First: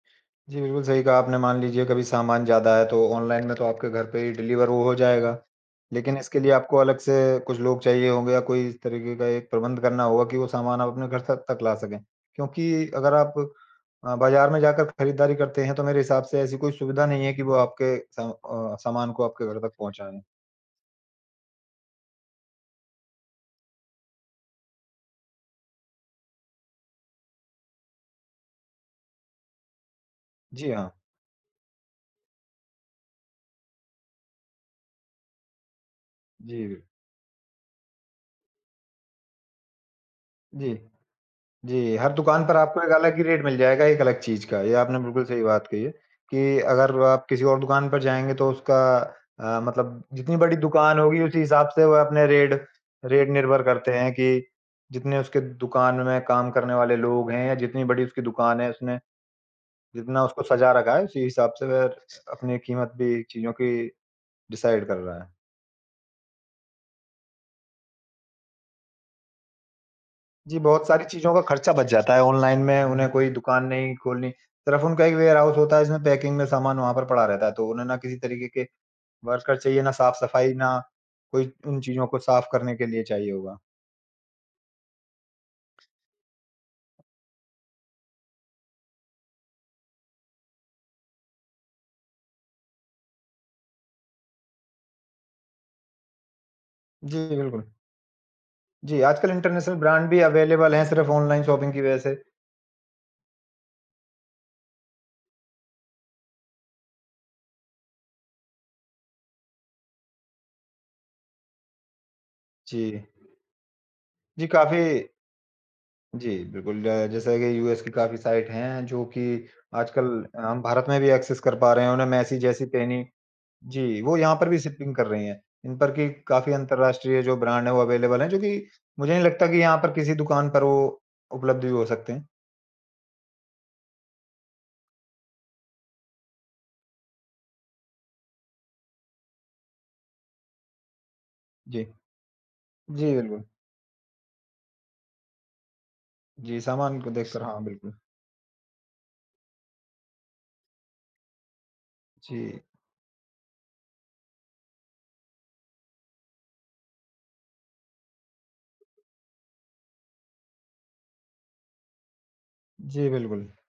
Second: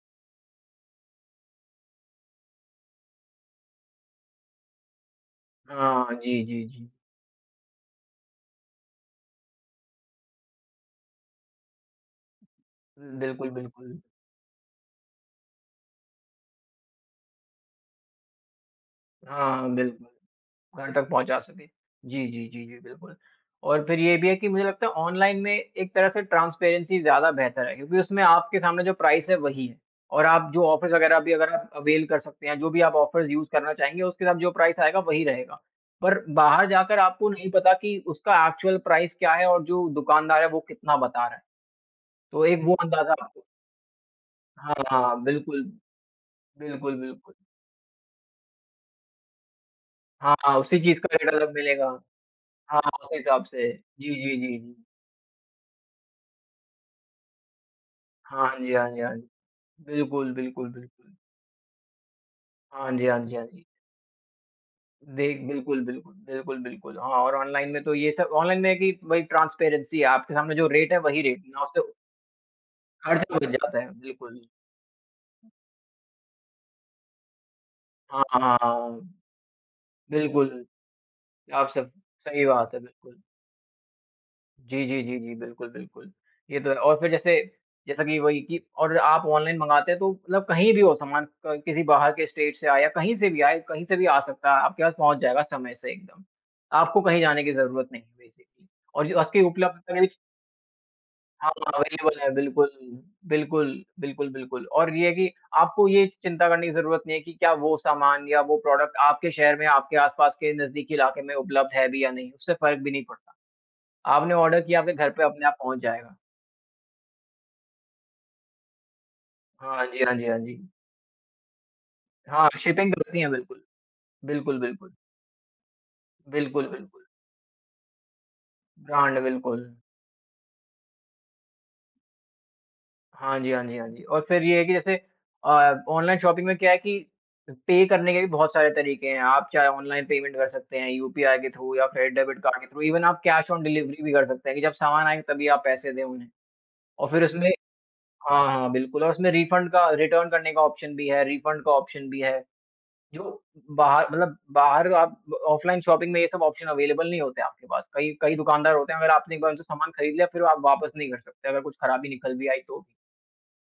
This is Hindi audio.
जी, बिल्कुल सही कहा आपने, मान लीजिए कभी सामान ज़्यादा है तो ऑनलाइन में तो आपके घर पे ही डिलिवर वो हो जाएगा। हाँ, हाँ। लेकिन इसके जी, लिए जी, आपको जी। अलग से कुछ लोग चाहिए होंगे या कोई इस तरीके का एक प्रबंध करना होगा कि वो सामान आप अपने घर तक तक ला सकें, क्योंकि अगर उम, आप बिल्कुल, बिल्कुल। अ, बाजार में जाकर खरीदारी करते हैं तो मेरे हिसाब से ऐसी कोई सुविधा नहीं है कि वो आपके स अ, सामान को आपके हाँ, घर हाँ, तक बिल्कुल, पहुँचाएँ। घर तक पहुँचा सके। जी, जी, जी, जी, बिल्कुल, और फिर ये भी है कि मुझे लगता है ऑनलाइन में एक तरह से ट्रांसपेरेंसी ज़्यादा बेहतर है क्योंकि उसमें आपके सामने जो प्राइस है वही है और आप जो जी, हाँ। ऑफ़र्स वगैरह अभी एवेल कर सकते हैं, जो भी आप ऑफ़र्स यूज़ करना चाहेंगे उसके साथ जो प्राइस आएगा वही रहेगा। पर बाहर जी। जाकर आपको नहीं पता कि उसका एक्चुअल प्राइस क्या है और जो दुकानदार है जी। कितना बता रहा है। जी, हर तो दुकान पर एक वो आपको एक अंदाजा अलग ही आपको रेट मिल जाएगा एक अलग चीज़ का, हाँ, ये आपने हाँ, बिल्कुल सही बिल्कुल, बात कही है, कि बिल्कुल, अगर आप बिल्कुल। किसी और दुकान पर जाएँगे तो उसका अ, मतलब जितनी बड़ी हाँ, उसी दुकान चीज़ का होगी उसी रिजल्ट हिसाब से मिलेगा, वह अपने रेट हाँ, उसी रेट हिसाब निर्भर से, करते हैं जी, कि जी, जी, जी। जितने उसके दुकान में काम करने वाले लोग हैं या जितनी बड़ी उसकी हाँ। हाँ दुकान है, जी, हाँ उसने जी, हाँ जी। जितना बिल्कुल, उसको बिल्कुल, सजा रखा है बिल्कुल। उसी हिसाब से वह रख स अपनी हाँ कीमत जी, हाँ भी जी, हाँ चीज़ों जी। की डिसाइड कर रहा है। देख बिल्कुल, बिल्कुल, बिल्कुल, बिल्कुल, हाँ, और ऑनलाइन में तो ये सब ऑनलाइन में है कि भाई ट्रांसपेरेंसी है, आपके सामने जी, जो बहुत रेट है सारी वही चीज़ों रेट का है ना खर्चा उससे बच जाता है ऑनलाइन में, उन्हें खर्च कोई हो दुकान जाते नहीं हैं, खोलनी, बिल्कुल। सिर्फ़ उनका एक वेयरहाउस होता है जिसमें पैकिंग में सामान वहाँ पर पड़ा रहता है तो उन्हें ना किसी हाँ, तरीके हाँ, के हाँ। वर्कर चाहिए, ना साफ-सफाई, बिल्कुल, ना कोई आप उन सब चीज़ों को सही साफ बात करने है, के लिए बिल्कुल। चाहिए होगा। जी, जी, जी, जी। बिल्कुल, बिल्कुल, ये तो है और फिर जैसे जैसा कि वही कि और आप ऑनलाइन मँगाते हैं तो मतलब कहीं भी हो सामान क किसी बाहर के स्टेट से आया, कहीं से भी आए, कहीं से भी आ सकता है, आपके पास पहुँच जाएगा समय से एकदम। आपको कहीं जी, जाने की बिल्कुल। ज़रूरत नहीं है बेसिकली जी, और जो आजकल आपके इंटरनेशनल उपलब्ध करें ब्रांड भी अवेलेबल हैं सिर्फ़ ऑनलाइन हाँ, शॉपिंग की वज़ह से। अवेलेबल है, बिल्कुल। बिल्कुल, बिल्कुल, बिल्कुल, और ये है कि आपको ये चिंता करने की ज़रूरत नहीं है कि क्या वो सामान या वो प्रोडक्ट आपके शहर में, आपके आस-पास के नजदीकी इलाके में उपलब्ध है भी या नहीं, उससे फ़र्क जी। भी नहीं पड़ता। आपने जी, ऑर्डर किया, काफ़ी आपके घर पे अपने आप पहुँच जाएगा। जी, बिल्कुल जैसा कि यूएस की काफ़ी साइट हैं जो कि हाँ जी, आजकल हाँ जी, हाँ अ, हम जी। भारत में भी एक्सेस कर पा रहे हैं। उन्हें मेसी हाँ, जैसी शिपिंग पेनी करती हैं बिल्कुल, जी, वो यहाँ पर भी बिल्कुल, बिल्कुल। शिपिंग कर रहें हैं, इन पर कि काफ़ी बिल्कुल, बिल्कुल। अंतरराष्ट्रीय जो ब्रांड हैं वो अवेलेबल हैं जो कि मुझे ब्रांड, नहीं लगता कि बिल्कुल। यहाँ पर किसी दुकान पर वो उपलब्ध भी हो सकते हैं। हाँ जी, हाँ जी, हाँ जी, और फिर ये है कि जैसे अ, ऑनलाइन शॉपिंग में क्या है कि अ, पे करने के भी बहुत सारे तरीके हैं, आप चाहे ऑनलाइन पेमेंट कर सकते हैं यूपीआई के थ्रू जी। या फिर डेबिट कार्ड के थ्रू ईवन जी, आप बिल्कुल। कैश ऑन डिलीवरी भी कर सकते हैं कि जब सामान आए तभी आप पैसे दें उन्हें। जी, सामान को और फिर देखकर उसमे हाँ, बिल्कुल। हाँ, हाँ, बिल्कुल और उसमें रिफंड का, रिटर्न करने का ऑप्शन भी है, रिफंड का ऑप्शन भी है। जी। जो, बाहर मतलब बाहर ग आप ब ऑफलाइन शॉपिंग में ये सब ऑप्शन अवेलेबल नहीं होते आपके पास। कई कई दुकानदार होते हैं, अगर आपने एक बार उनसे सामान खरीद लिया फिर आप वापस नहीं कर सकते अगर कुछ खराबी निकल भी आई तो भी। जी, बिल्कुल।